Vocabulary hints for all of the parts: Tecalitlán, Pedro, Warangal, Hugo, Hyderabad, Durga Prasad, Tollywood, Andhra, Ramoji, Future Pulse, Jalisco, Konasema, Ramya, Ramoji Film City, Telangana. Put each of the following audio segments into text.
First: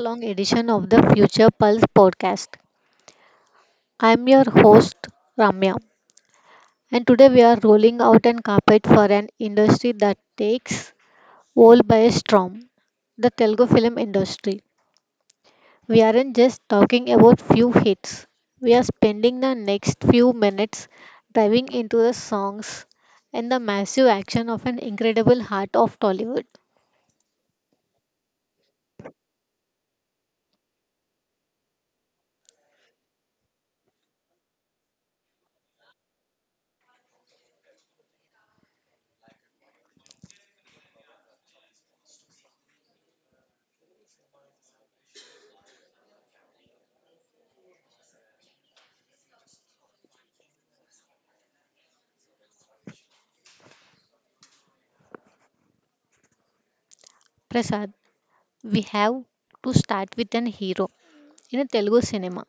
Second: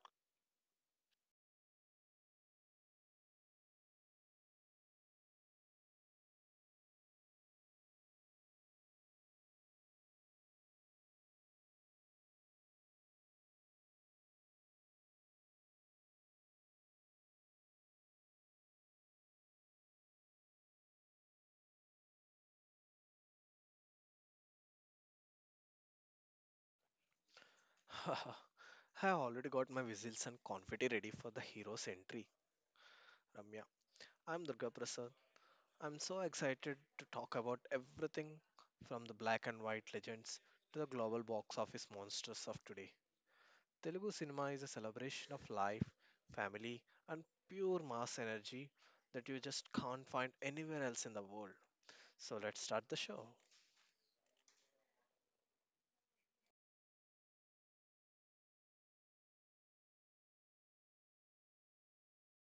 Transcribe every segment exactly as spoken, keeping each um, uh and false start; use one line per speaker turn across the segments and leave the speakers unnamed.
long edition of the Future Pulse podcast. I am your host, Ramya, and today we are rolling out an carpet for an industry that takes all by a storm, the Telugu film industry. We aren't just talking about few hits. We are spending the next few minutes diving into the songs and the massive action of an incredible heart of Tollywood.
I already got my whistles and confetti ready for the hero's entry, Ramya. I'm Durga Prasad. I'm so excited to talk about everything from the black and white legends to the global box office monsters of today. Telugu cinema is a celebration of life, family, and pure mass energy that you just can't find anywhere else in the world. So let's start the show.
Prasad, we have to start with an hero. In a Telugu cinema,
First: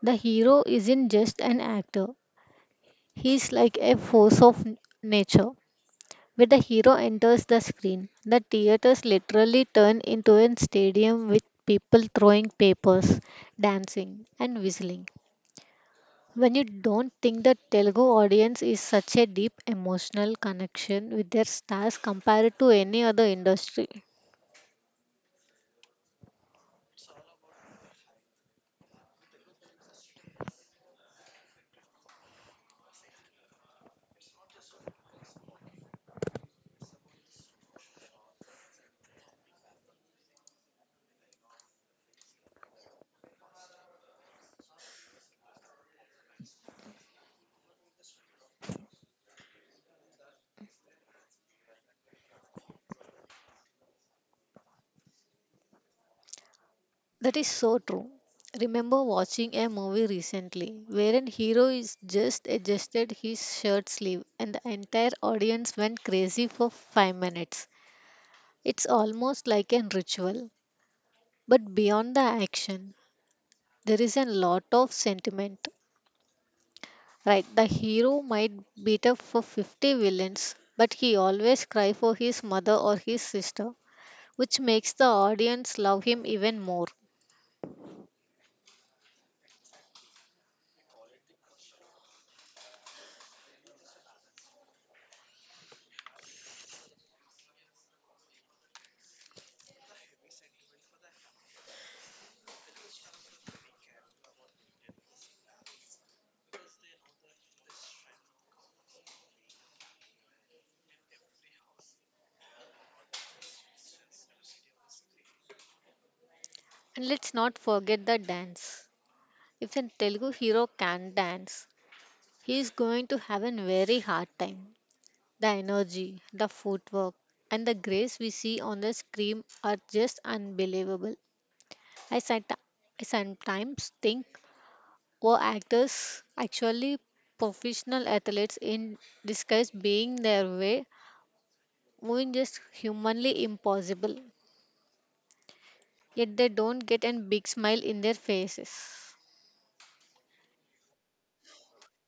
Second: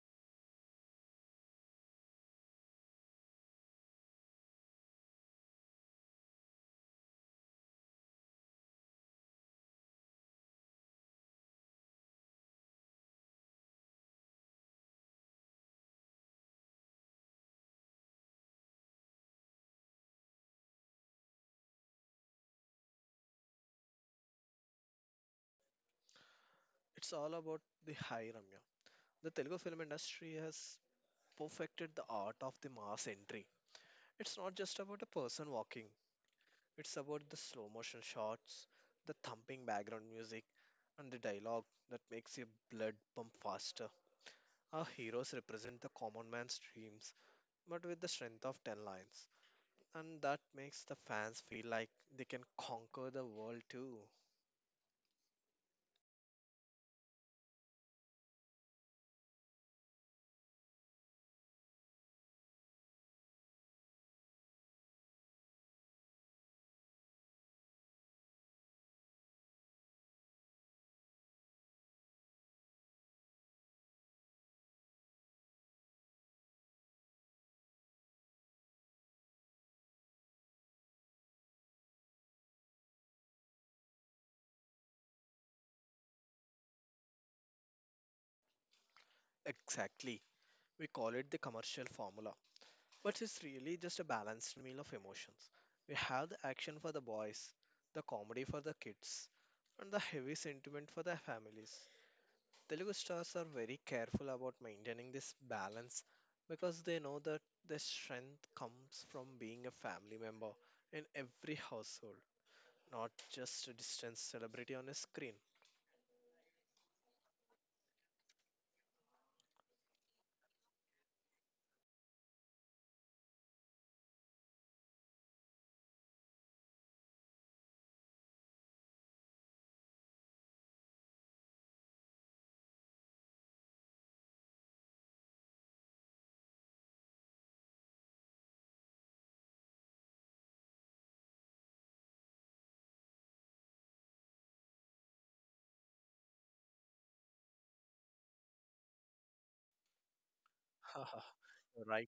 the hero isn't just an actor, he's like a force of n- nature. When the hero enters the screen, the theaters literally turn into a stadium with people throwing papers, dancing, and whistling. When you don't think the Telugu audience is such a deep emotional connection with their stars compared to any other industry.
It's all about the high Ramya. The Telugu film industry has perfected the art of the mass entry. It's not just about a person walking, it's about the slow motion shots, the thumping background music, and the dialogue that makes your blood pump faster. Our heroes represent the common man's dreams, but with the strength of ten lines. And that makes the fans feel like they can conquer the world too.
That is so true. Remember watching a movie recently where an hero is just adjusted his shirt sleeve and the entire audience went crazy for five minutes. It's almost like a ritual. But beyond the action, there is a lot of sentiment. Right, the hero might beat up for fifty villains, but he always cry for his mother or his sister, which makes the audience love him even more.
Exactly. We call it the commercial formula. But it's really just a balanced meal of emotions. We have the action for the boys, the comedy for the kids, and the heavy sentiment for the families. Telugu stars are very careful about maintaining this balance because they know that their strength comes from being a family member in every household, not just a distant celebrity on a screen.
And let's not forget the dance. If a Telugu hero can dance, he is going to have a very hard time. The energy, the footwork, and the grace we see on the screen are just unbelievable. I, sat- I sometimes think, were actors actually professional athletes in disguise being their way, moving just humanly impossible? Yet they don't get a big smile in their faces.
Haha, you're right.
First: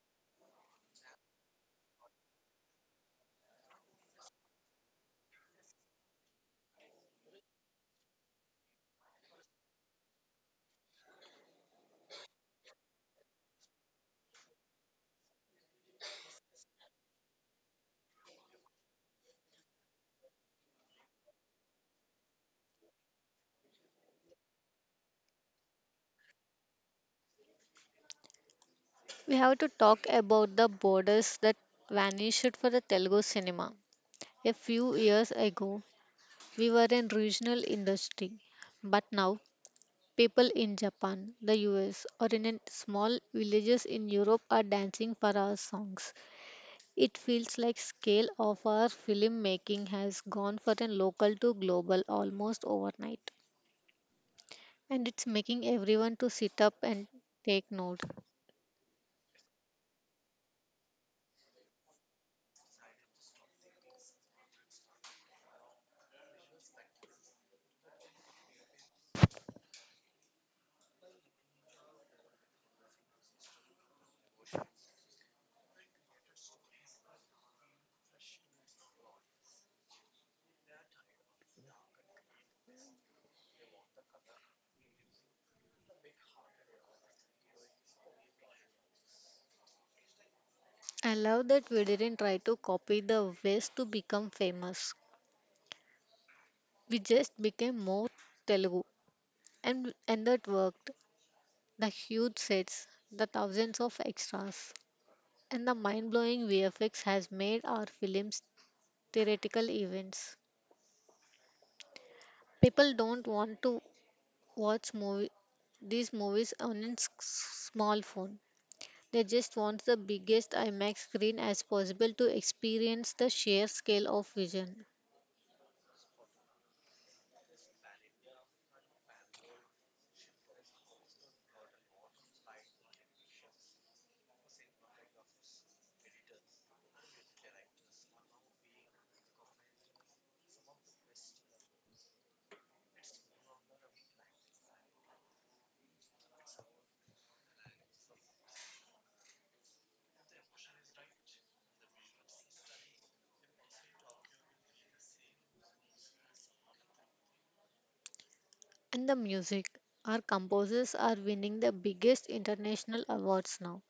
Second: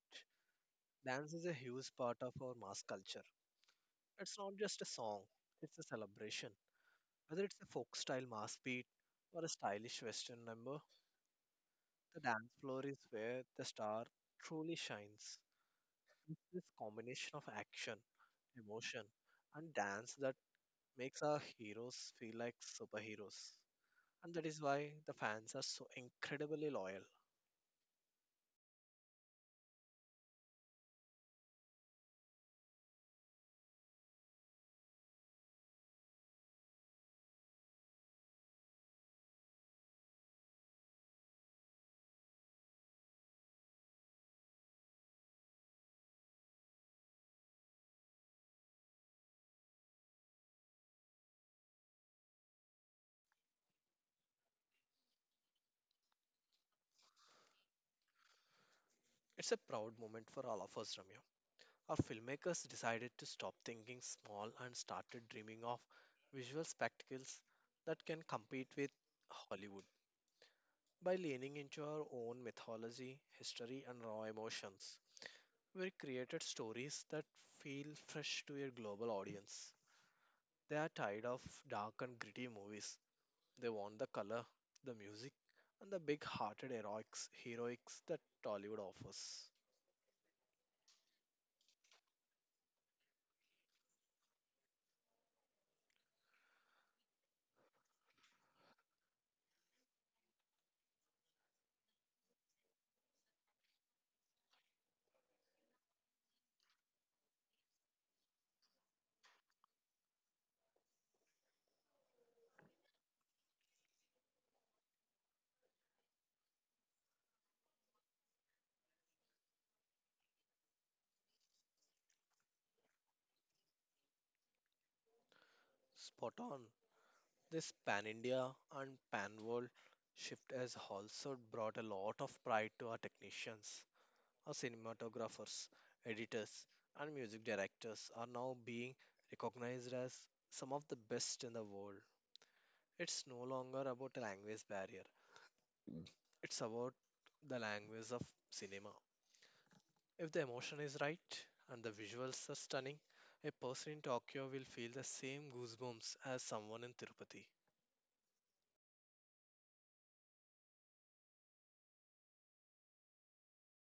Dance is a huge part of our mass culture. It's not just a song, it's a celebration. Whether it's a folk style mass beat or a stylish western number, the dance floor is where the star truly shines. It's this combination of action, emotion, and dance that makes our heroes feel like superheroes. And that is why the fans are so incredibly loyal.
We have to talk about the borders that vanished for the Telugu cinema. A few years ago, we were in regional industry, but now people in Japan, the U S, or in a small villages in Europe are dancing for our songs. It feels like scale of our filmmaking has gone from a local to global almost overnight, and it's making everyone to sit up and take note.
It's a proud moment for all of us, Ramya. Our filmmakers decided to stop thinking small and started dreaming of visual spectacles that can compete with Hollywood. By leaning into our own mythology, history, and raw emotions, we created stories that feel fresh to a global audience. They are tired of dark and gritty movies. They want the color, the music, and the big hearted heroics, heroics that Tollywood offers.
I love that we didn't try to copy the West to become famous. We just became more Telugu, and and that worked. The huge sets, the thousands of extras, and the mind-blowing V F X has made our films theoretical events. People don't want to watch movie these movies on a s- small phone. They just want the biggest IMAX screen as possible to experience the sheer scale of vision.
Spot on. This pan India and pan world shift has also brought a lot of pride to our technicians. Uh, cinematographers, editors, and music directors are now being recognized as some of the best in the world. It's no longer about a language barrier, it's about the language of cinema. If the emotion is right and the visuals are stunning, a person in Tokyo will feel the same goosebumps as someone in Tirupati.
And the music. Our composers are winning the biggest international awards now.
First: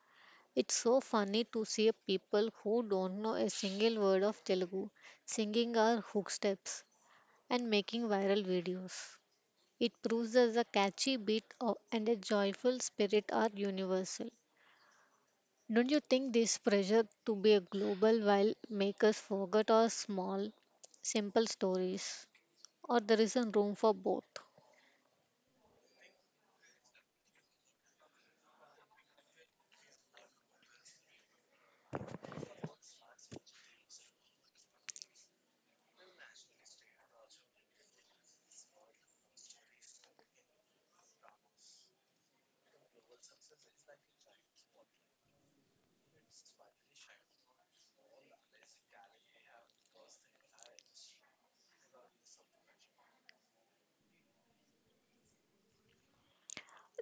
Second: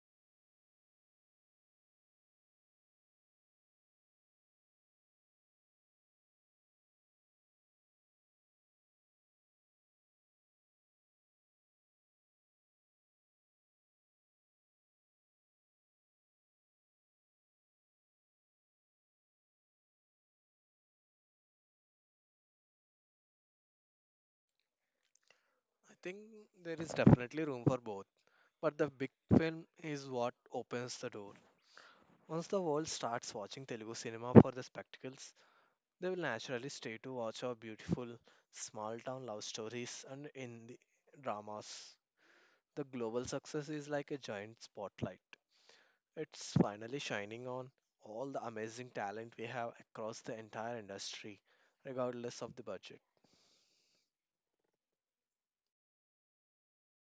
It's so funny to see people who don't know a single word of Telugu singing our hook steps and making viral videos. It proves that the catchy beat of, and a joyful spirit are universal. Don't you think this pressure to be a global while make us forget our small, simple stories? Or there is a room for both?
I think there is definitely room for both, but the big film is what opens the door. Once the world starts watching Telugu cinema for the spectacles, they will naturally stay to watch our beautiful small town love stories and in the dramas. The global success is like a giant spotlight. It's finally shining on all the amazing talent we have across the entire industry, regardless of the budget.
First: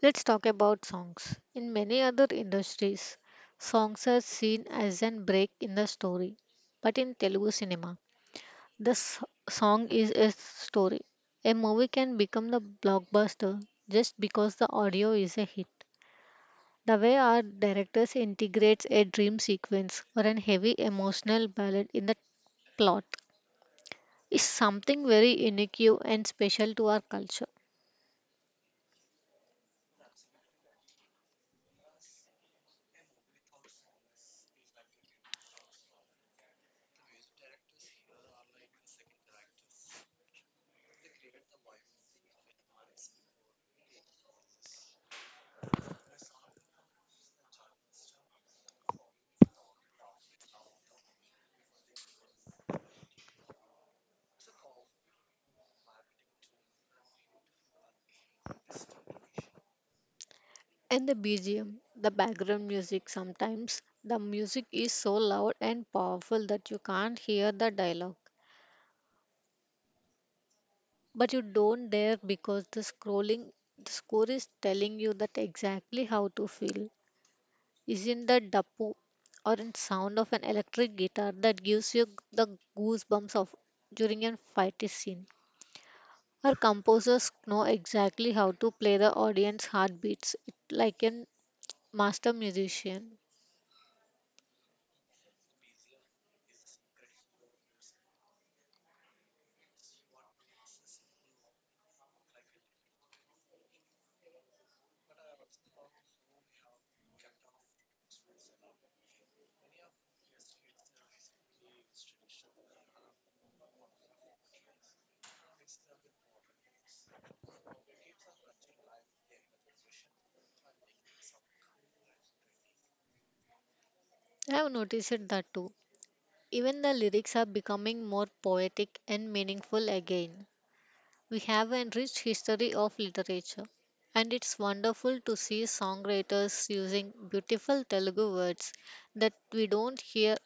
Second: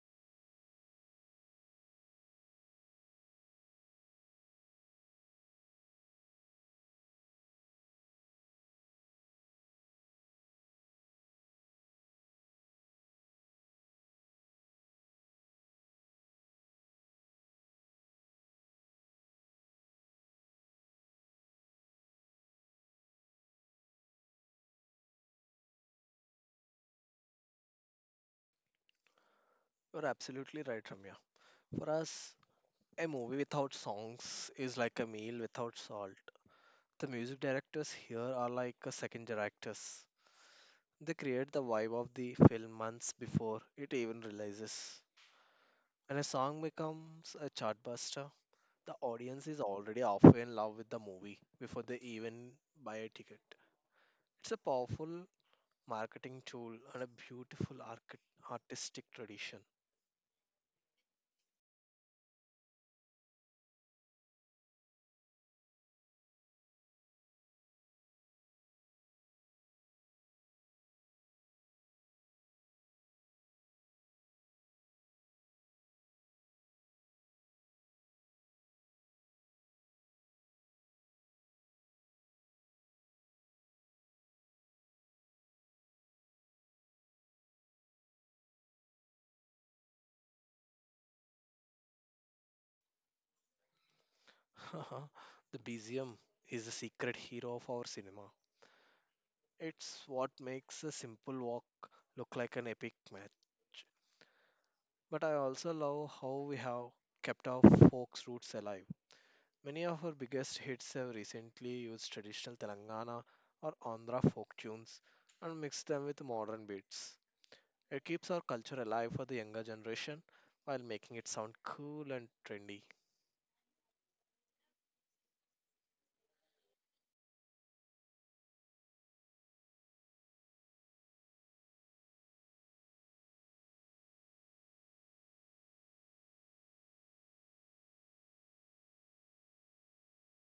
Let's talk about songs. In many other industries, songs are seen as an break in the story. But in Telugu cinema, the s- song is a story. A movie can become the blockbuster just because the audio is a hit. The way our directors integrates a dream sequence or an heavy emotional ballad in the plot is something very unique and special to our culture.
You're absolutely right, Ramya. For us, a movie without songs is like a meal without salt. The music directors here are like a second directors. They create the vibe of the film months before it even releases. When a song becomes a chartbuster, the audience is already halfway in love with the movie before they even buy a ticket. It's a powerful marketing tool and a beautiful archi- artistic tradition.
And the B G M, the background music sometimes, the music is so loud and powerful that you can't hear the dialogue. But you don't dare because the scrolling the score is telling you that exactly how to feel. Isn't that dapu or in sound of an electric guitar that gives you the goosebumps of during a fighty scene? Our composers know exactly how to play the audience heartbeats it- like a master musician.
The B G M is the secret hero of our cinema. It's what makes a simple walk look like an epic match. But I also love how we have kept our folks' roots alive. Many of her biggest hits have recently used traditional Telangana or Andhra folk tunes and mixed them with modern beats. It keeps our culture alive for the younger generation while making it sound cool and trendy.
I have noticed it that too. Even the lyrics are becoming more poetic and meaningful again. We have a rich history of literature, and it's wonderful to see songwriters using beautiful Telugu words that we don't hear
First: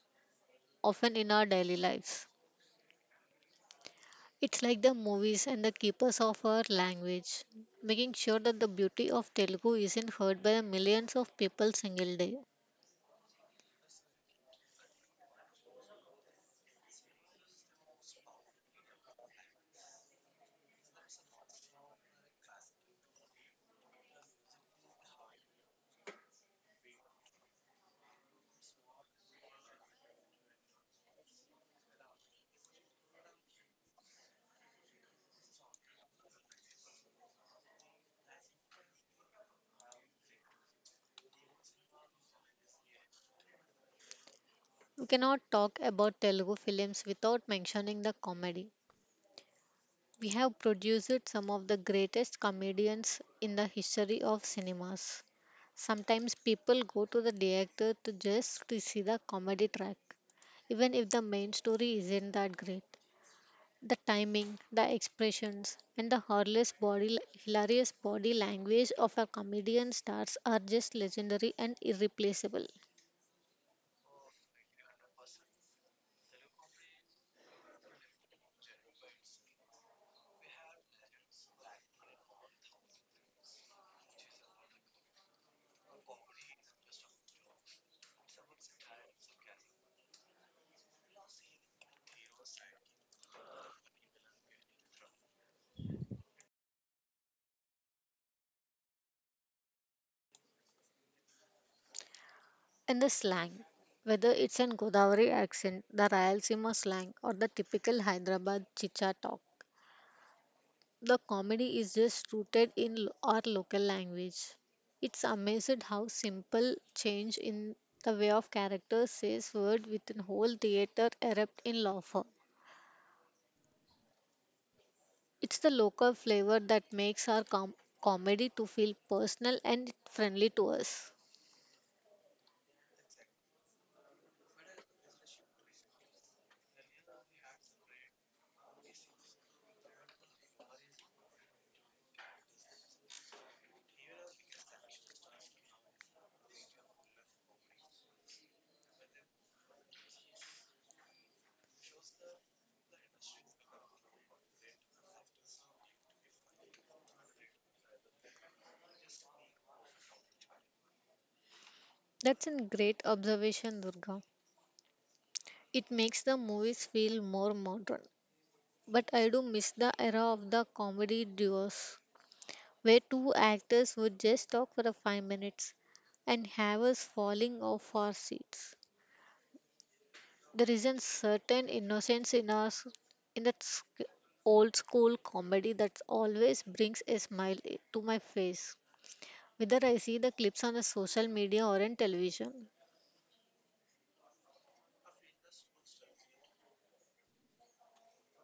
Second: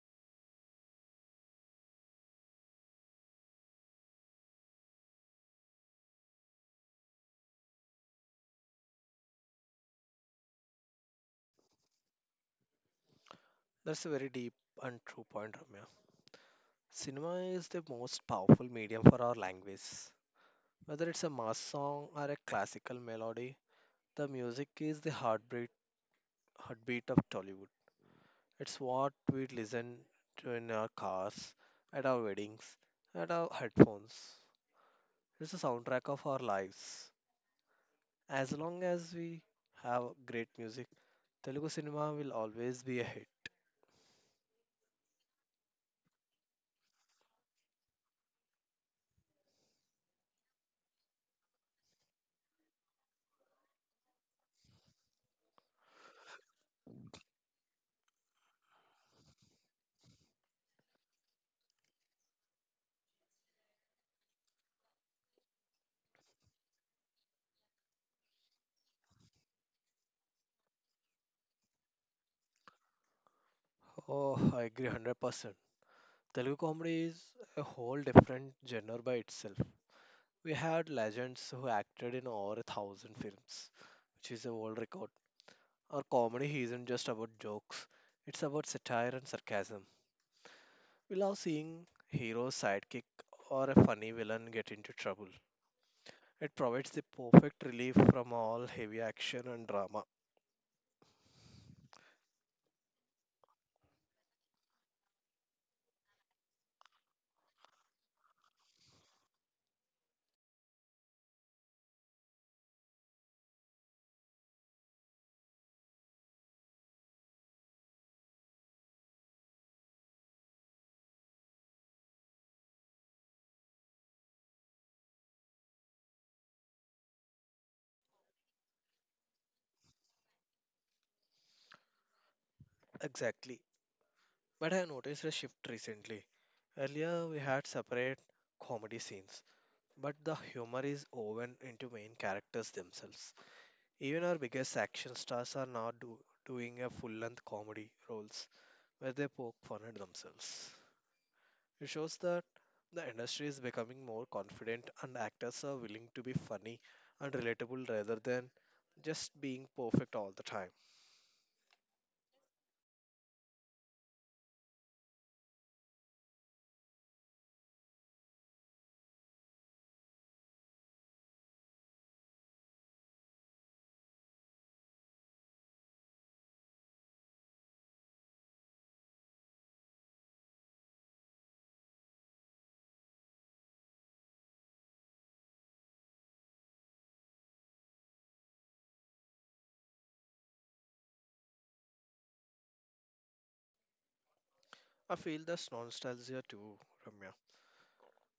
often in our daily lives. It's like the movies and the keepers of our language, making sure that the beauty of Telugu isn't heard by the millions of people single day.
That's a very deep and true point, Ramya. Cinema is the most powerful medium for our language. Whether it's a mass song or a classical melody, the music is the heartbeat, heartbeat of Tollywood. It's what we listen to in our cars, at our weddings, at our headphones. It's the soundtrack of our lives. As long as we have great music, Telugu cinema will always be a hit.
We cannot talk about Telugu films without mentioning the comedy. We have produced some of the greatest comedians in the history of cinemas. Sometimes people go to the theater to just to see the comedy track, even if the main story isn't that great. The timing, the expressions, and the harmless body, hilarious body language of our comedian stars are just legendary and irreplaceable.
Oh, I agree one hundred percent. Telugu comedy is a whole different genre by itself. We had legends who acted in over a thousand films, which is a world record. Our comedy isn't just about jokes, it's about satire and sarcasm. We love seeing hero, sidekick, or a funny villain get into trouble. It provides the perfect relief from all heavy action and drama.
And the slang, whether it's an Godavari accent, the Rayalaseema slang, or the typical Hyderabad chicha talk, the comedy is just rooted in lo- our local language. It's amazing how simple change in the way of characters says word within whole theater erupt in laughter. It's the local flavor that makes our com- comedy to feel personal and friendly to us.
Exactly. But I noticed a shift recently. Earlier, we had separate comedy scenes, but the humor is woven into main characters themselves. Even our biggest action stars are now do- doing a full length comedy roles where they poke fun at themselves. It shows that the industry is becoming more confident and actors are willing to be funny and relatable rather than just being perfect all the time.
That's a great observation, Durga. It makes the movies feel more modern. But I do miss the era of the comedy duos, where two actors would just talk for a five minutes and have us falling off our seats. There is a certain innocence in us in that sc- old school comedy that always brings a smile i- to my face, whether I see the clips on a social media or in television.
I feel that's nostalgia too, Ramya.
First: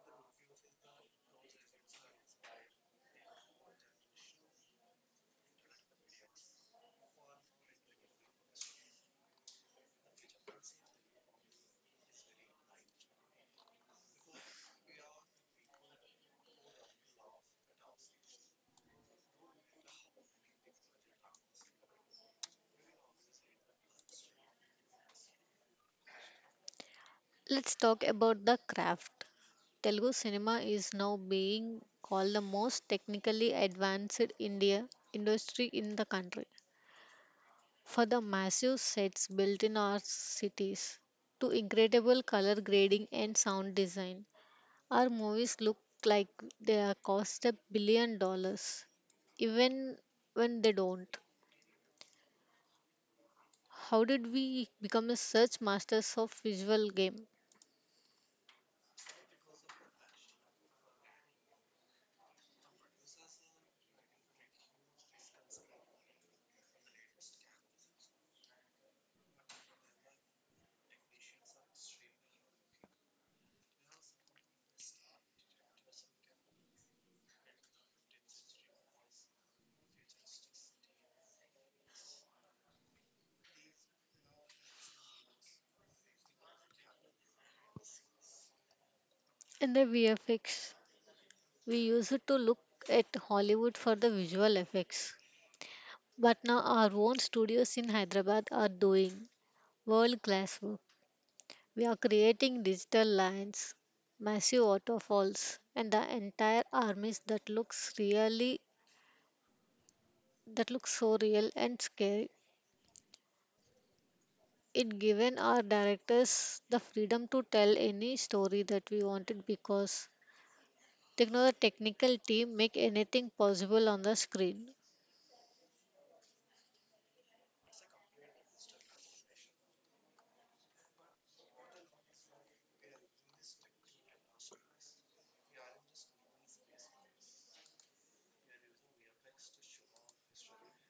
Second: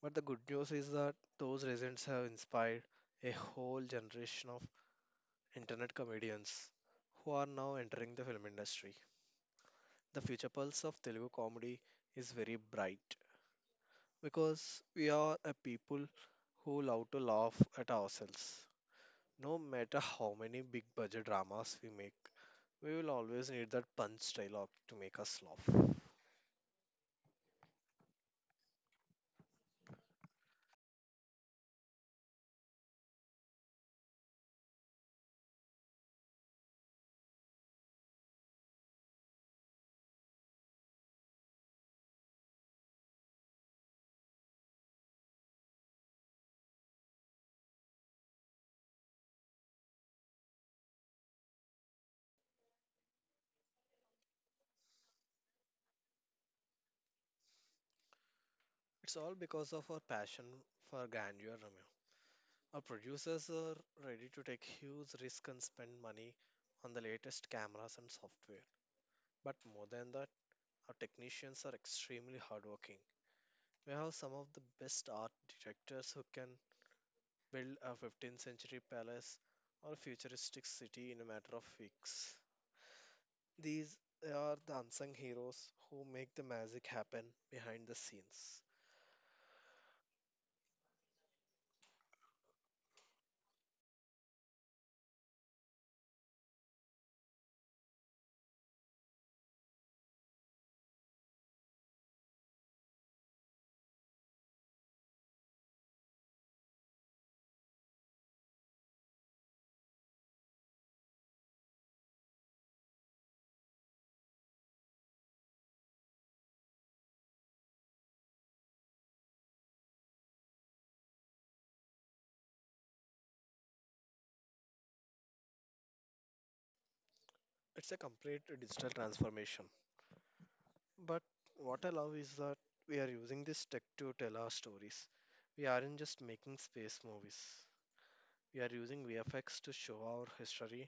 But the good news is that those reasons have inspired a whole generation of internet comedians who are now entering the film industry. The future pulse of Telugu comedy is very bright because we are a people who love to laugh at ourselves. No matter how many big budget dramas we make, we will always need that punch dialogue to make us laugh.
Let's talk about the craft. Telugu cinema is now being called the most technically advanced India industry in the country, for the massive sets built in our cities to incredible color grading and sound design. Our movies look like they are cost a billion dollars, even when they don't. How did we become a such masters of visual game?
It's all because of our passion for grandeur, Ramya. Our producers are ready to take huge risks and spend money on the latest cameras and software. But more than that, our technicians are extremely hardworking. We have some of the best art directors who can build a fifteenth century palace or futuristic city in a matter of weeks. These are the unsung heroes who make the magic happen behind the scenes.
And the V F X, we used it to look at Hollywood for the visual effects. But now our own studios in Hyderabad are doing world class work. We are creating digital lands, massive waterfalls, and the entire armies that looks really that looks so real and scary. It given our directors the freedom to tell any story that we wanted because techno the technical team make anything possible on the screen.
It's a complete digital transformation. But what I love is that we are using this tech to tell our stories. We aren't just making space movies. We are using V F X to show our history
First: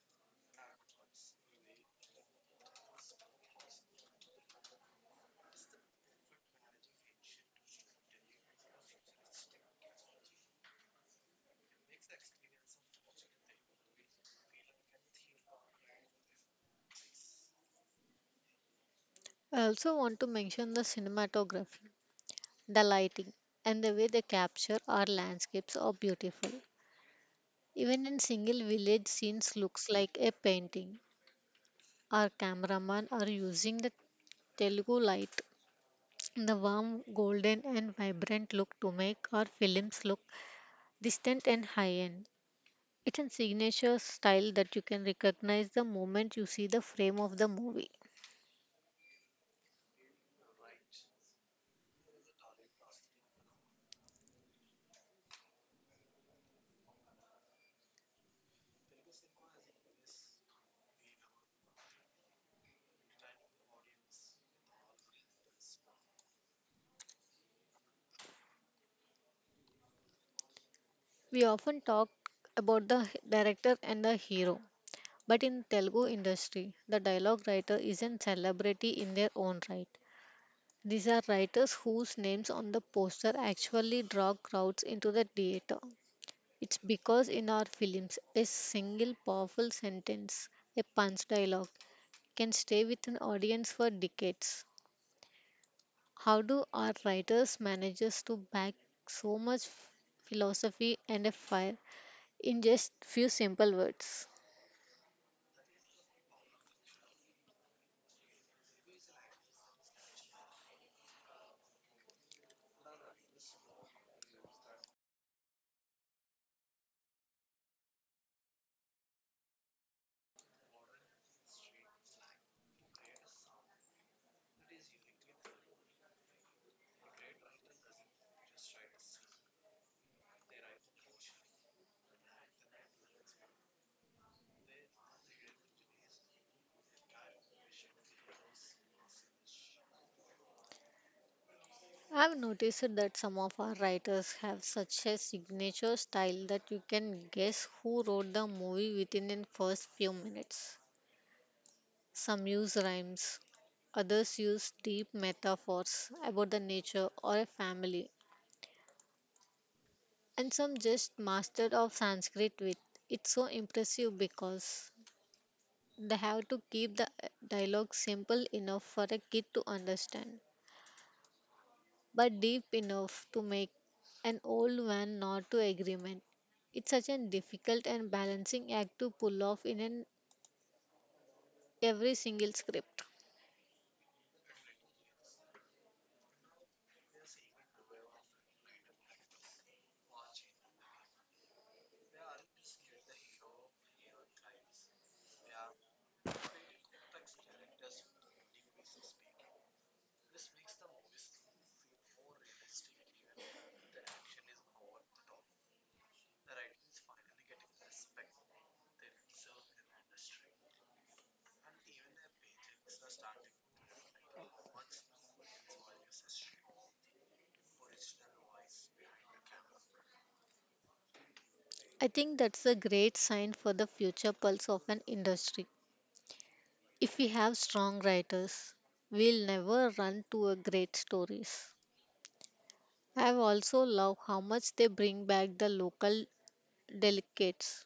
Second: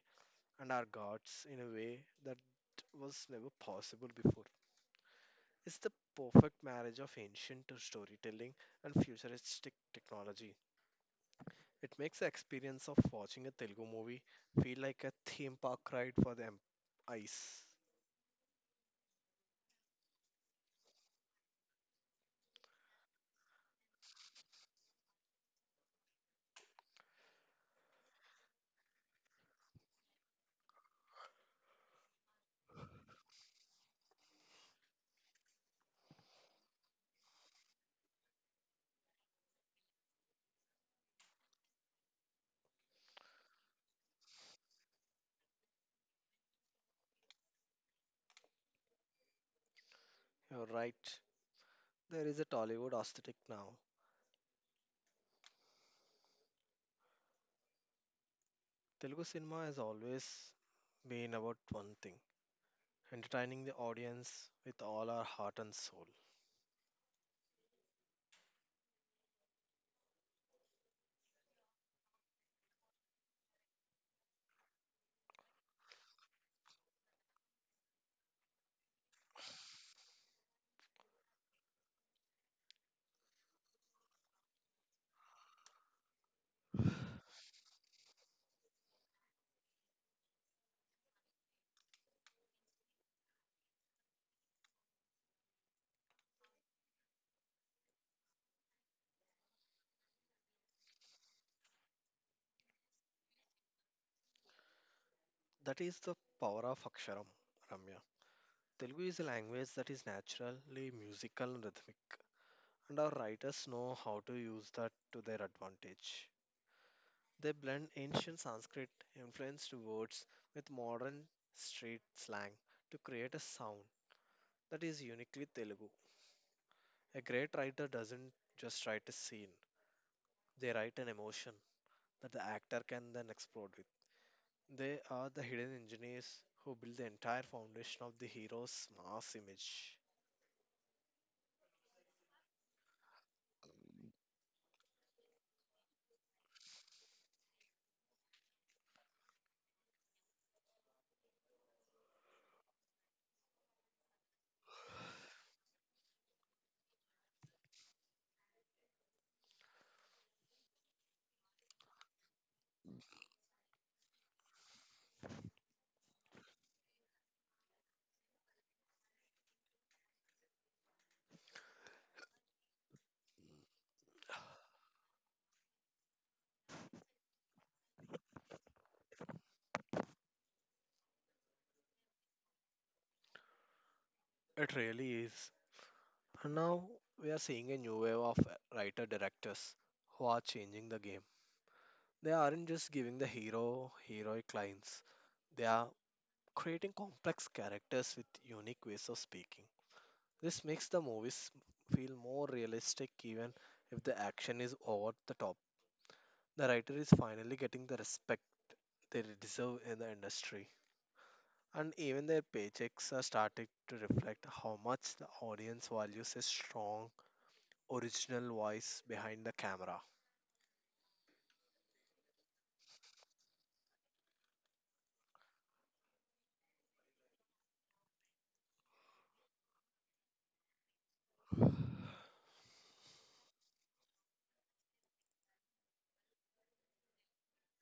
and our gods in a way that was never possible before. It's the perfect marriage of ancient storytelling and futuristic technology. It makes the experience of watching a Telugu movie feel like a theme park ride for the em- eyes.
I also want to mention the cinematography, the lighting, and the way they capture our landscapes are beautiful. Even in single village scenes looks like a painting. Our cameraman are using the Telugu light, the warm, golden, and vibrant look to make our films look distant and high end. It's a signature style that you can recognize the moment you see the frame of the movie.
You're right, there is a Tollywood aesthetic now. Telugu cinema has always been about one thing, entertaining the audience with all our heart and soul.
We often talk about the h- director and the hero, but in Telugu industry, the dialogue writer is a celebrity in their own right. These are writers whose names on the poster actually draw crowds into the theater. It's because in our films, a single powerful sentence, a punch dialogue, can stay with an audience for decades. How do our writers manage to back so much philosophy and a fire in just few simple words?
That is the power of Aksharam, Ramya. Telugu is a language that is naturally musical and rhythmic, and our writers know how to use that to their advantage. They blend ancient Sanskrit influenced words with modern street slang to create a sound that is uniquely Telugu. A great writer doesn't just write a scene, they write an emotion that the actor can then explode with. They are the hidden engineers who build the entire foundation of the hero's mass image.
I've noticed that some of our writers have such a signature style that you can guess who wrote the movie within the first few minutes. Some use rhymes, others use deep metaphors about the nature or a family, and some just mastered of Sanskrit with. It's so impressive because they have to keep the uh, dialogue simple enough for a kid to understand, but deep enough to make an old man nod to agreement. It's such a difficult and balancing act to pull off in an every single script.
It really is. And now we are seeing a new wave of writer directors who are changing the game. They aren't just giving the hero heroic lines, they are creating complex characters with unique ways of speaking. This makes the movies feel more realistic even if the action is over the top. The writer is finally getting the respect they deserve in the industry. And even their paychecks are starting to reflect how much the audience values a strong, original voice behind the camera.
I think that's a great sign for the future pulse of an industry. If we have strong writers, we'll never run to a great stories. I've also love how much they bring back the local delicates,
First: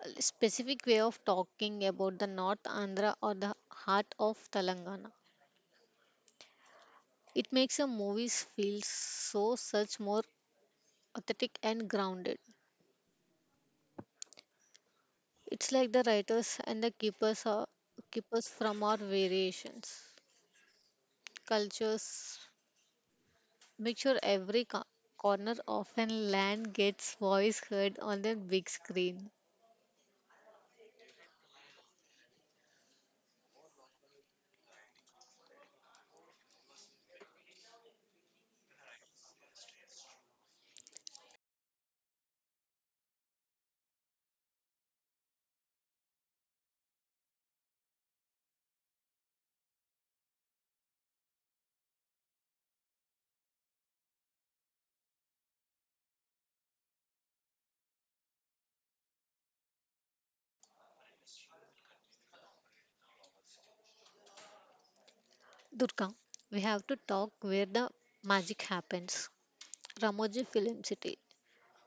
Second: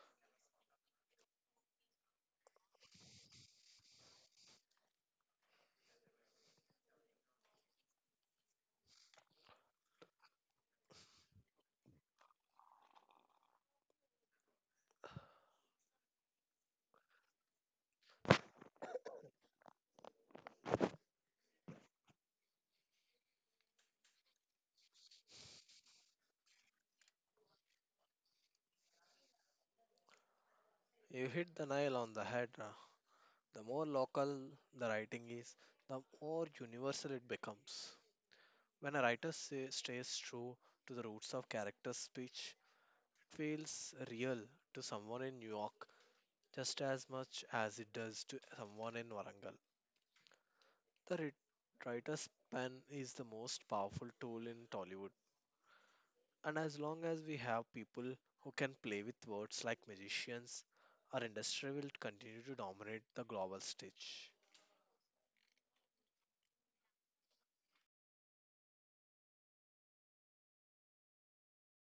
a specific way of talking about the North Andhra or the heart of Telangana. It makes the movies feel so such more authentic and grounded. It's like the writers and the keepers are keepers from our variations, cultures, make sure every co- corner of an land gets voice heard on the big screen.
You hit the nail on the head. uh, The more local the writing is, the more universal it becomes. When a writer say, stays true to the roots of character speech, it feels real to someone in New York just as much as it does to someone in Warangal. The writ- writer's pen is the most powerful tool in Tollywood, and as long as we have people who can play with words like magicians, our industry will continue to dominate the global stage.
Durga, we have to talk where the magic happens. Ramoji Film City.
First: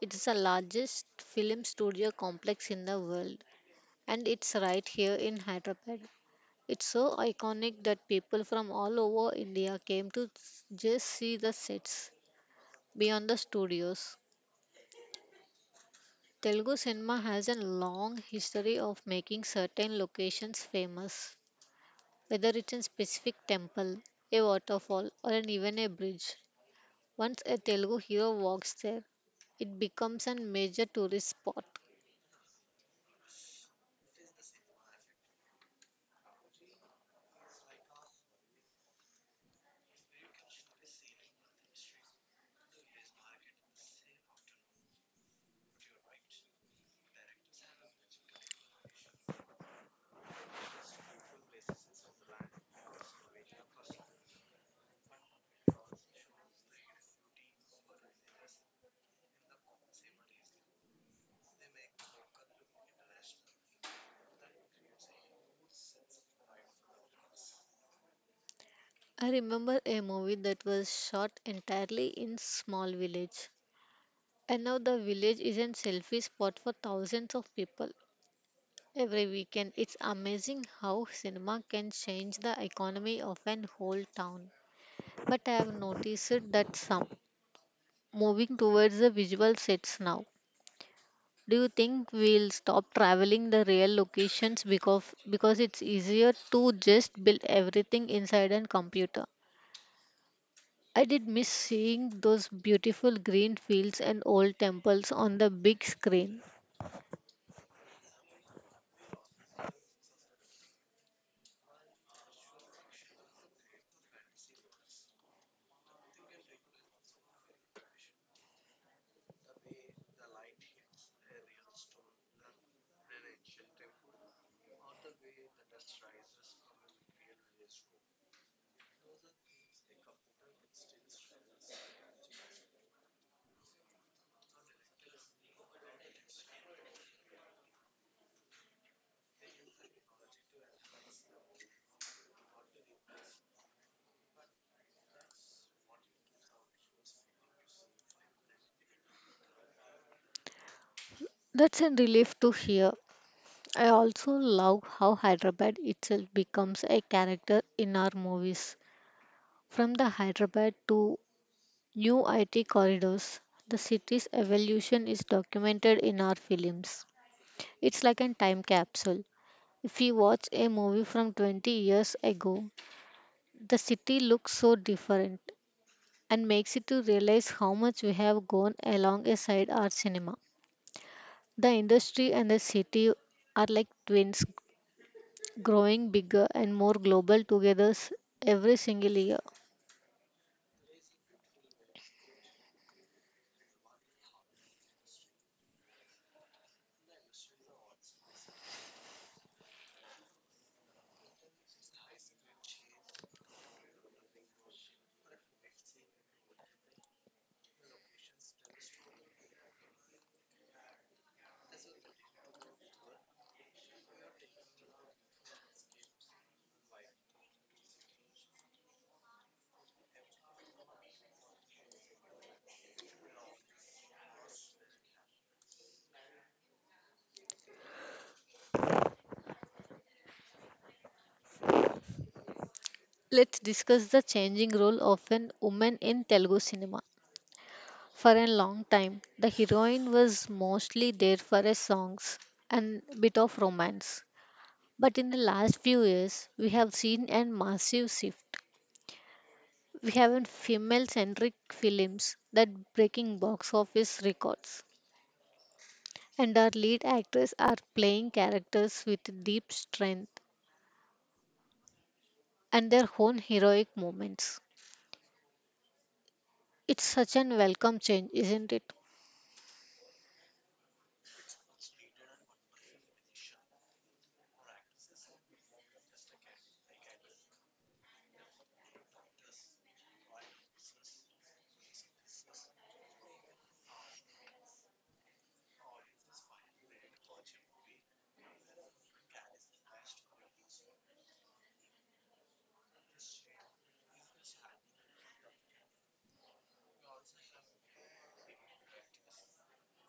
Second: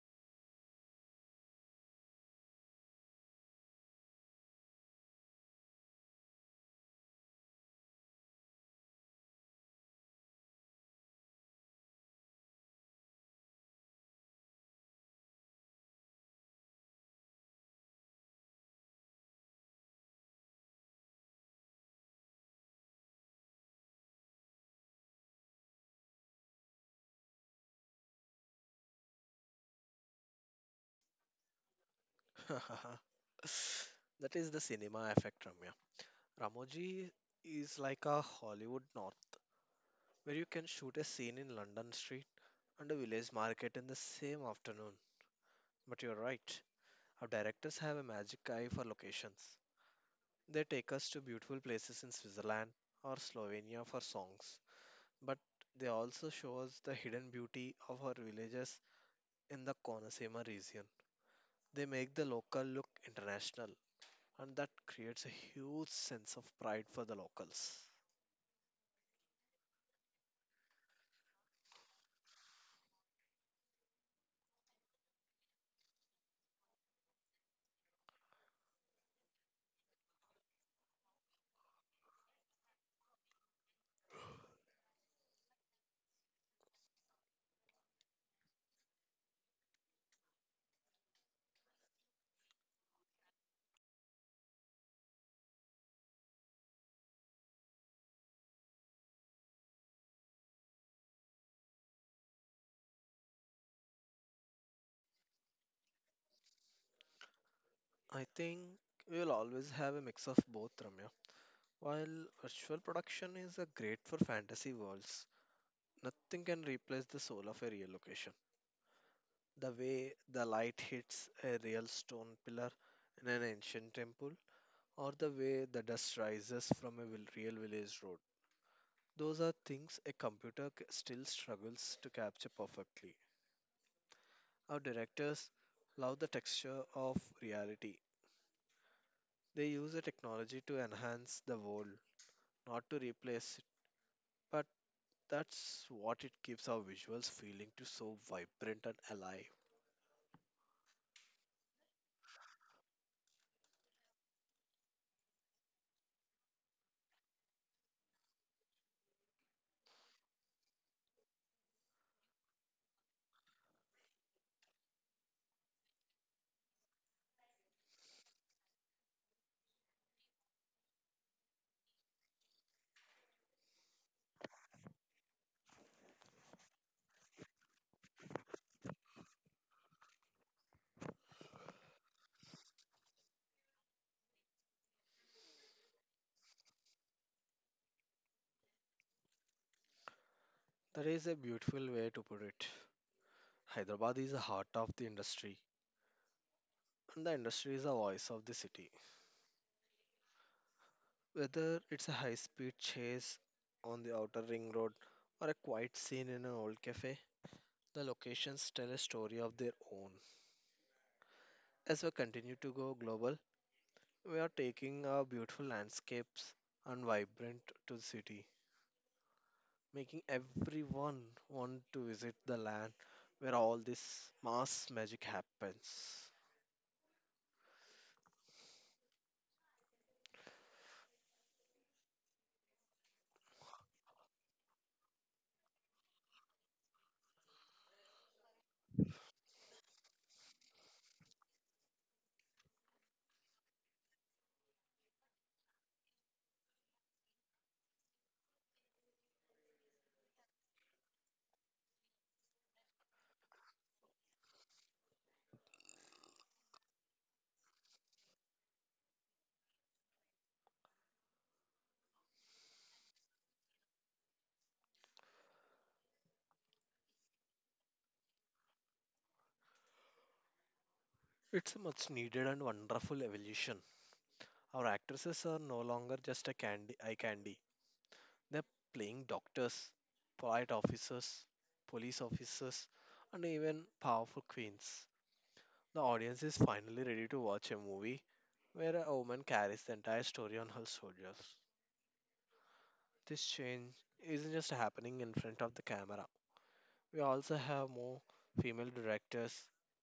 It's the largest film studio complex in the world, and it's right here in Hyderabad. It's so iconic that people from all over India came to s- just see the sets beyond the studios. Telugu cinema has a long history of making certain locations famous, whether it's a specific temple, a waterfall, or an, even a bridge. Once a Telugu hero walks there, it becomes a major tourist spot.
That is the cinema effect, Ramya. Ramoji is like a Hollywood North where you can shoot a scene in London street and a village market in the same afternoon. But you're right, our directors have a magic eye for locations. They take us to beautiful places in Switzerland or Slovenia for songs, but they also show us the hidden beauty of our villages in the Konasema region. They make the local look international, and that creates a huge sense of pride for the locals.
I remember a movie that was shot entirely in small village. And now the village is a selfie spot for thousands of people every weekend. It's amazing how cinema can change the economy of an whole town. But I have noticed that some moving towards the visual sets now. Do you think we'll stop traveling the real locations because because it's easier to just build everything inside a computer? I did miss seeing those beautiful green fields and old temples on the big screen.
I think we will always have a mix of both, Ramya. While virtual production is a great for fantasy worlds, nothing can replace the soul of a real location. The way the light hits a real stone pillar in an ancient temple, or the way the dust rises from a vil- real village road. Those are things a computer c- still struggles to capture perfectly. Our directors love the texture of reality. They use the technology to enhance the world, not to replace it. But that's what it gives our visuals feeling to so vibrant and alive.
That's a relief to hear. I also love how Hyderabad itself becomes a character in our movies. From the Hyderabad to New I T corridors. The city's evolution is documented in our films. It's like a time capsule. If we watch a movie from twenty years ago, the city looks so different and makes it to realize how much we have gone along alongside our cinema. The industry and the city are like twins growing bigger and more global together s- every single year.
That is a beautiful way to put it. Hyderabad is the heart of the industry, and the industry is the voice of the city. Whether it's a high speed chase on the outer ring road or a quiet scene in an old cafe, the locations tell a story of their own. As we continue to go global, we are taking our beautiful landscapes and vibrant to the city making everyone want to visit the land where all this mass magic happens.
Let's discuss the changing role of an woman in Telugu cinema. For a long time, the heroine was mostly there for her songs and bit of romance. But in the last few years, we have seen a massive shift. We have female-centric films that breaking box office records, and our lead actors are playing characters with deep strength and their own heroic moments. It's such an welcome change, isn't it?
It's a much needed and wonderful evolution. Our actresses are no longer just a candy eye candy. They're playing doctors, polite officers, police officers, and even powerful queens. The audience is finally ready to watch a movie where a woman carries the entire story on her shoulders. This change isn't just happening in front of the camera. We also have more female directors,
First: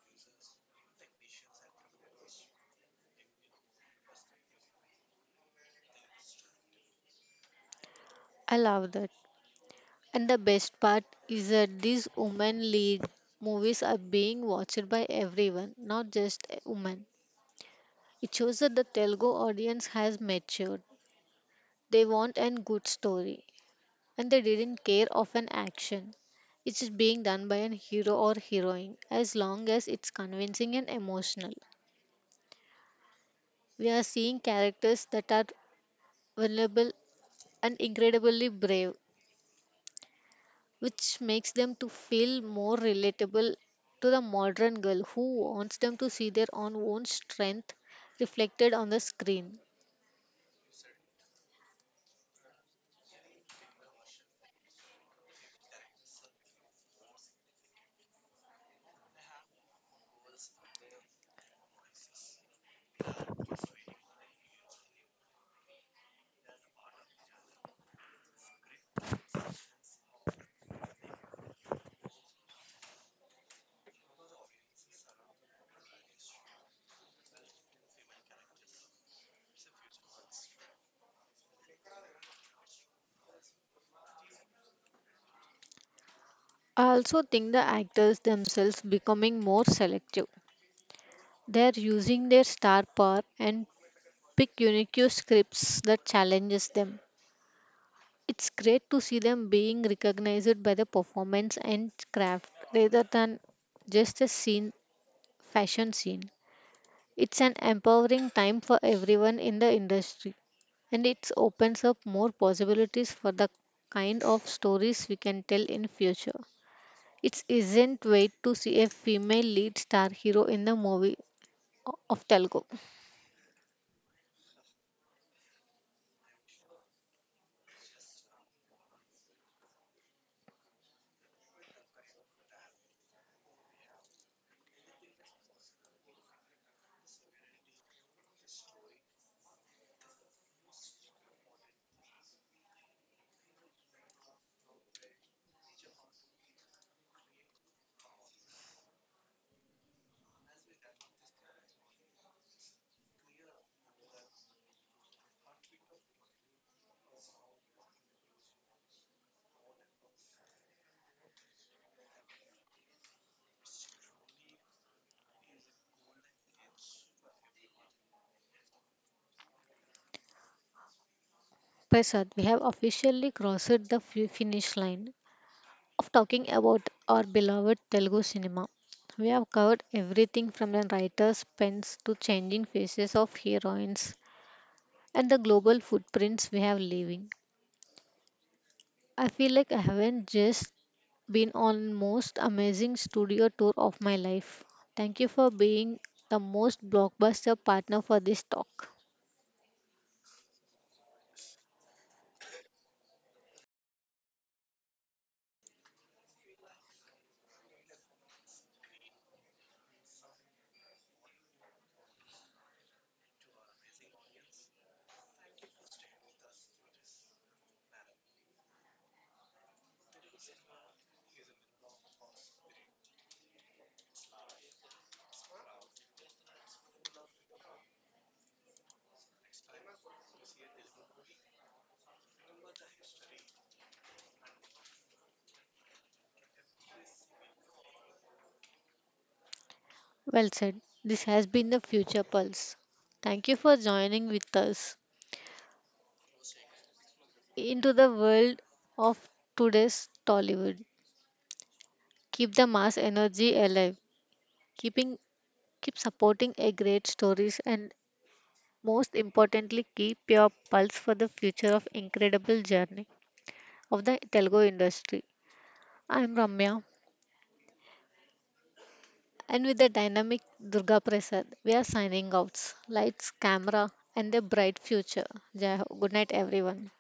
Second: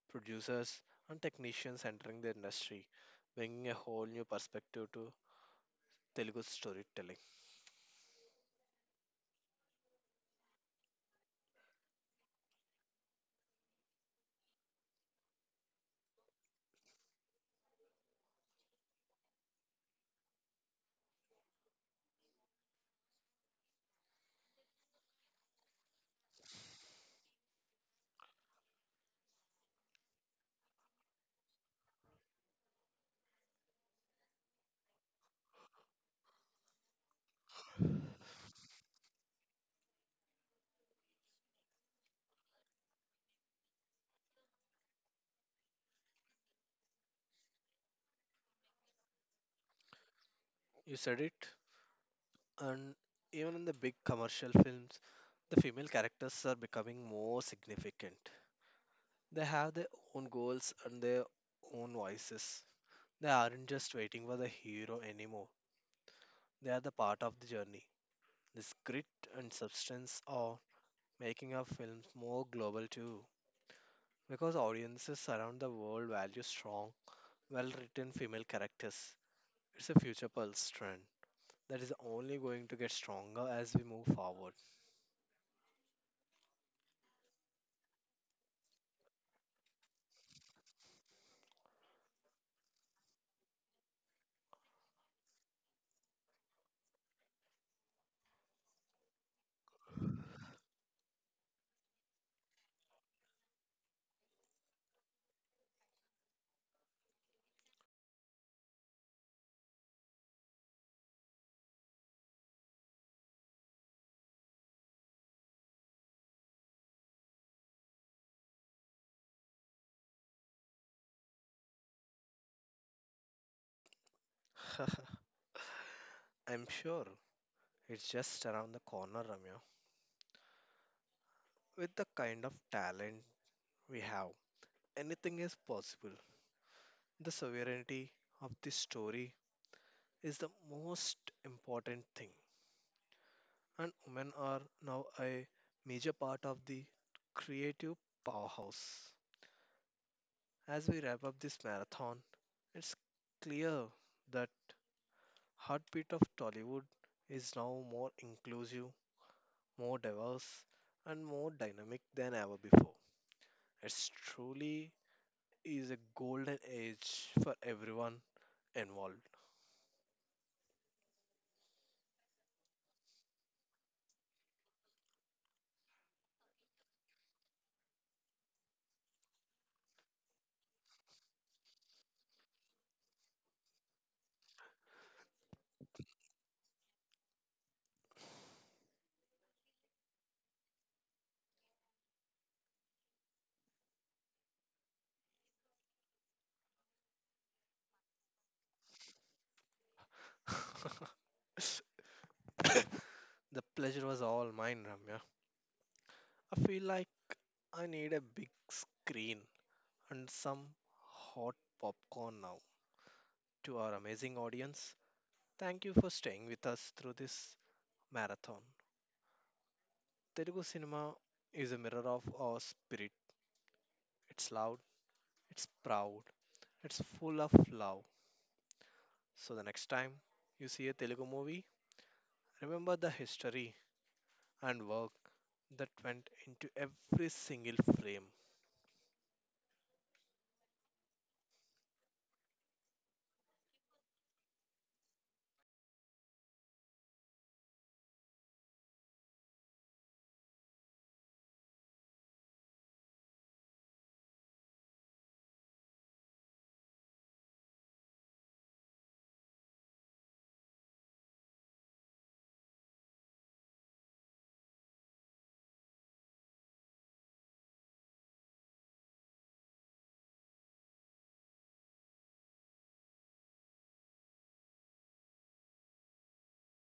producers, and technicians entering the industry, bringing a whole new perspective to Telugu storytelling.
I love that. And the best part is that these women lead movies are being watched by everyone, not just women. It shows that the Telugu audience has matured. They want a good story, and they didn't care of an action. It is being done by an hero or heroine, as long as it's convincing and emotional. We are seeing characters that are vulnerable and incredibly brave, which makes them to feel more relatable to the modern girl who wants them to see their own own strength reflected on the screen.
You said it, and even in the big commercial films, the female characters are becoming more significant. They have their own goals and their own voices. They aren't just waiting for the hero anymore, they are the part of the journey. This grit and substance are making our films more global too, because audiences around the world value strong, well written female characters. It's a future pulse trend that is only going to get stronger as we move forward.
I also think the actors themselves becoming more selective. They're using their star power and pick unique scripts that challenges them. It's great to see them being recognized by the performance and craft rather than just a scene fashion scene. It's an empowering time for everyone in the industry, and it opens up more possibilities for the kind of stories we can tell in future. It isn't wait to see a female lead star hero in the movie o- of Telugu.
I'm sure it's just around the corner, Ramya. With the kind of talent we have, anything is possible. The sovereignty of this story is the most important thing, and women are now a major part of the creative powerhouse. As we wrap up this marathon, it's clear that heartbeat of Tollywood is now more inclusive, more diverse, and more dynamic than ever before. It truly is a golden age for everyone involved.
Prasad, we have officially crossed the fi- finish line of talking about our beloved Telugu cinema. We have covered everything from the writer's pens to changing faces of heroines and the global footprints we have leaving. I feel like I haven't just been on most amazing studio tour of my life. Thank you for being the most blockbuster partner for this talk.
The pleasure was all mine, Ramya. I feel like I need a big screen and some hot popcorn now. To our amazing audience, thank you for staying with us through this marathon. Telugu cinema is a mirror of our spirit. It's loud, it's proud, it's full of love. So the next time you see a Telugu movie, remember the history and work that went into every single frame.
Well said. This has been the Future Pulse. Thank you for joining with us into the world of today's Tollywood. Keep the mass energy alive. Keeping Keep supporting a great stories and most importantly keep your pulse for the future of incredible journey of the Telugu industry. I am Ramya, and with the dynamic Durga Prasad, we are signing out. Lights, camera, and a bright future. Jai Ho. Good night, everyone.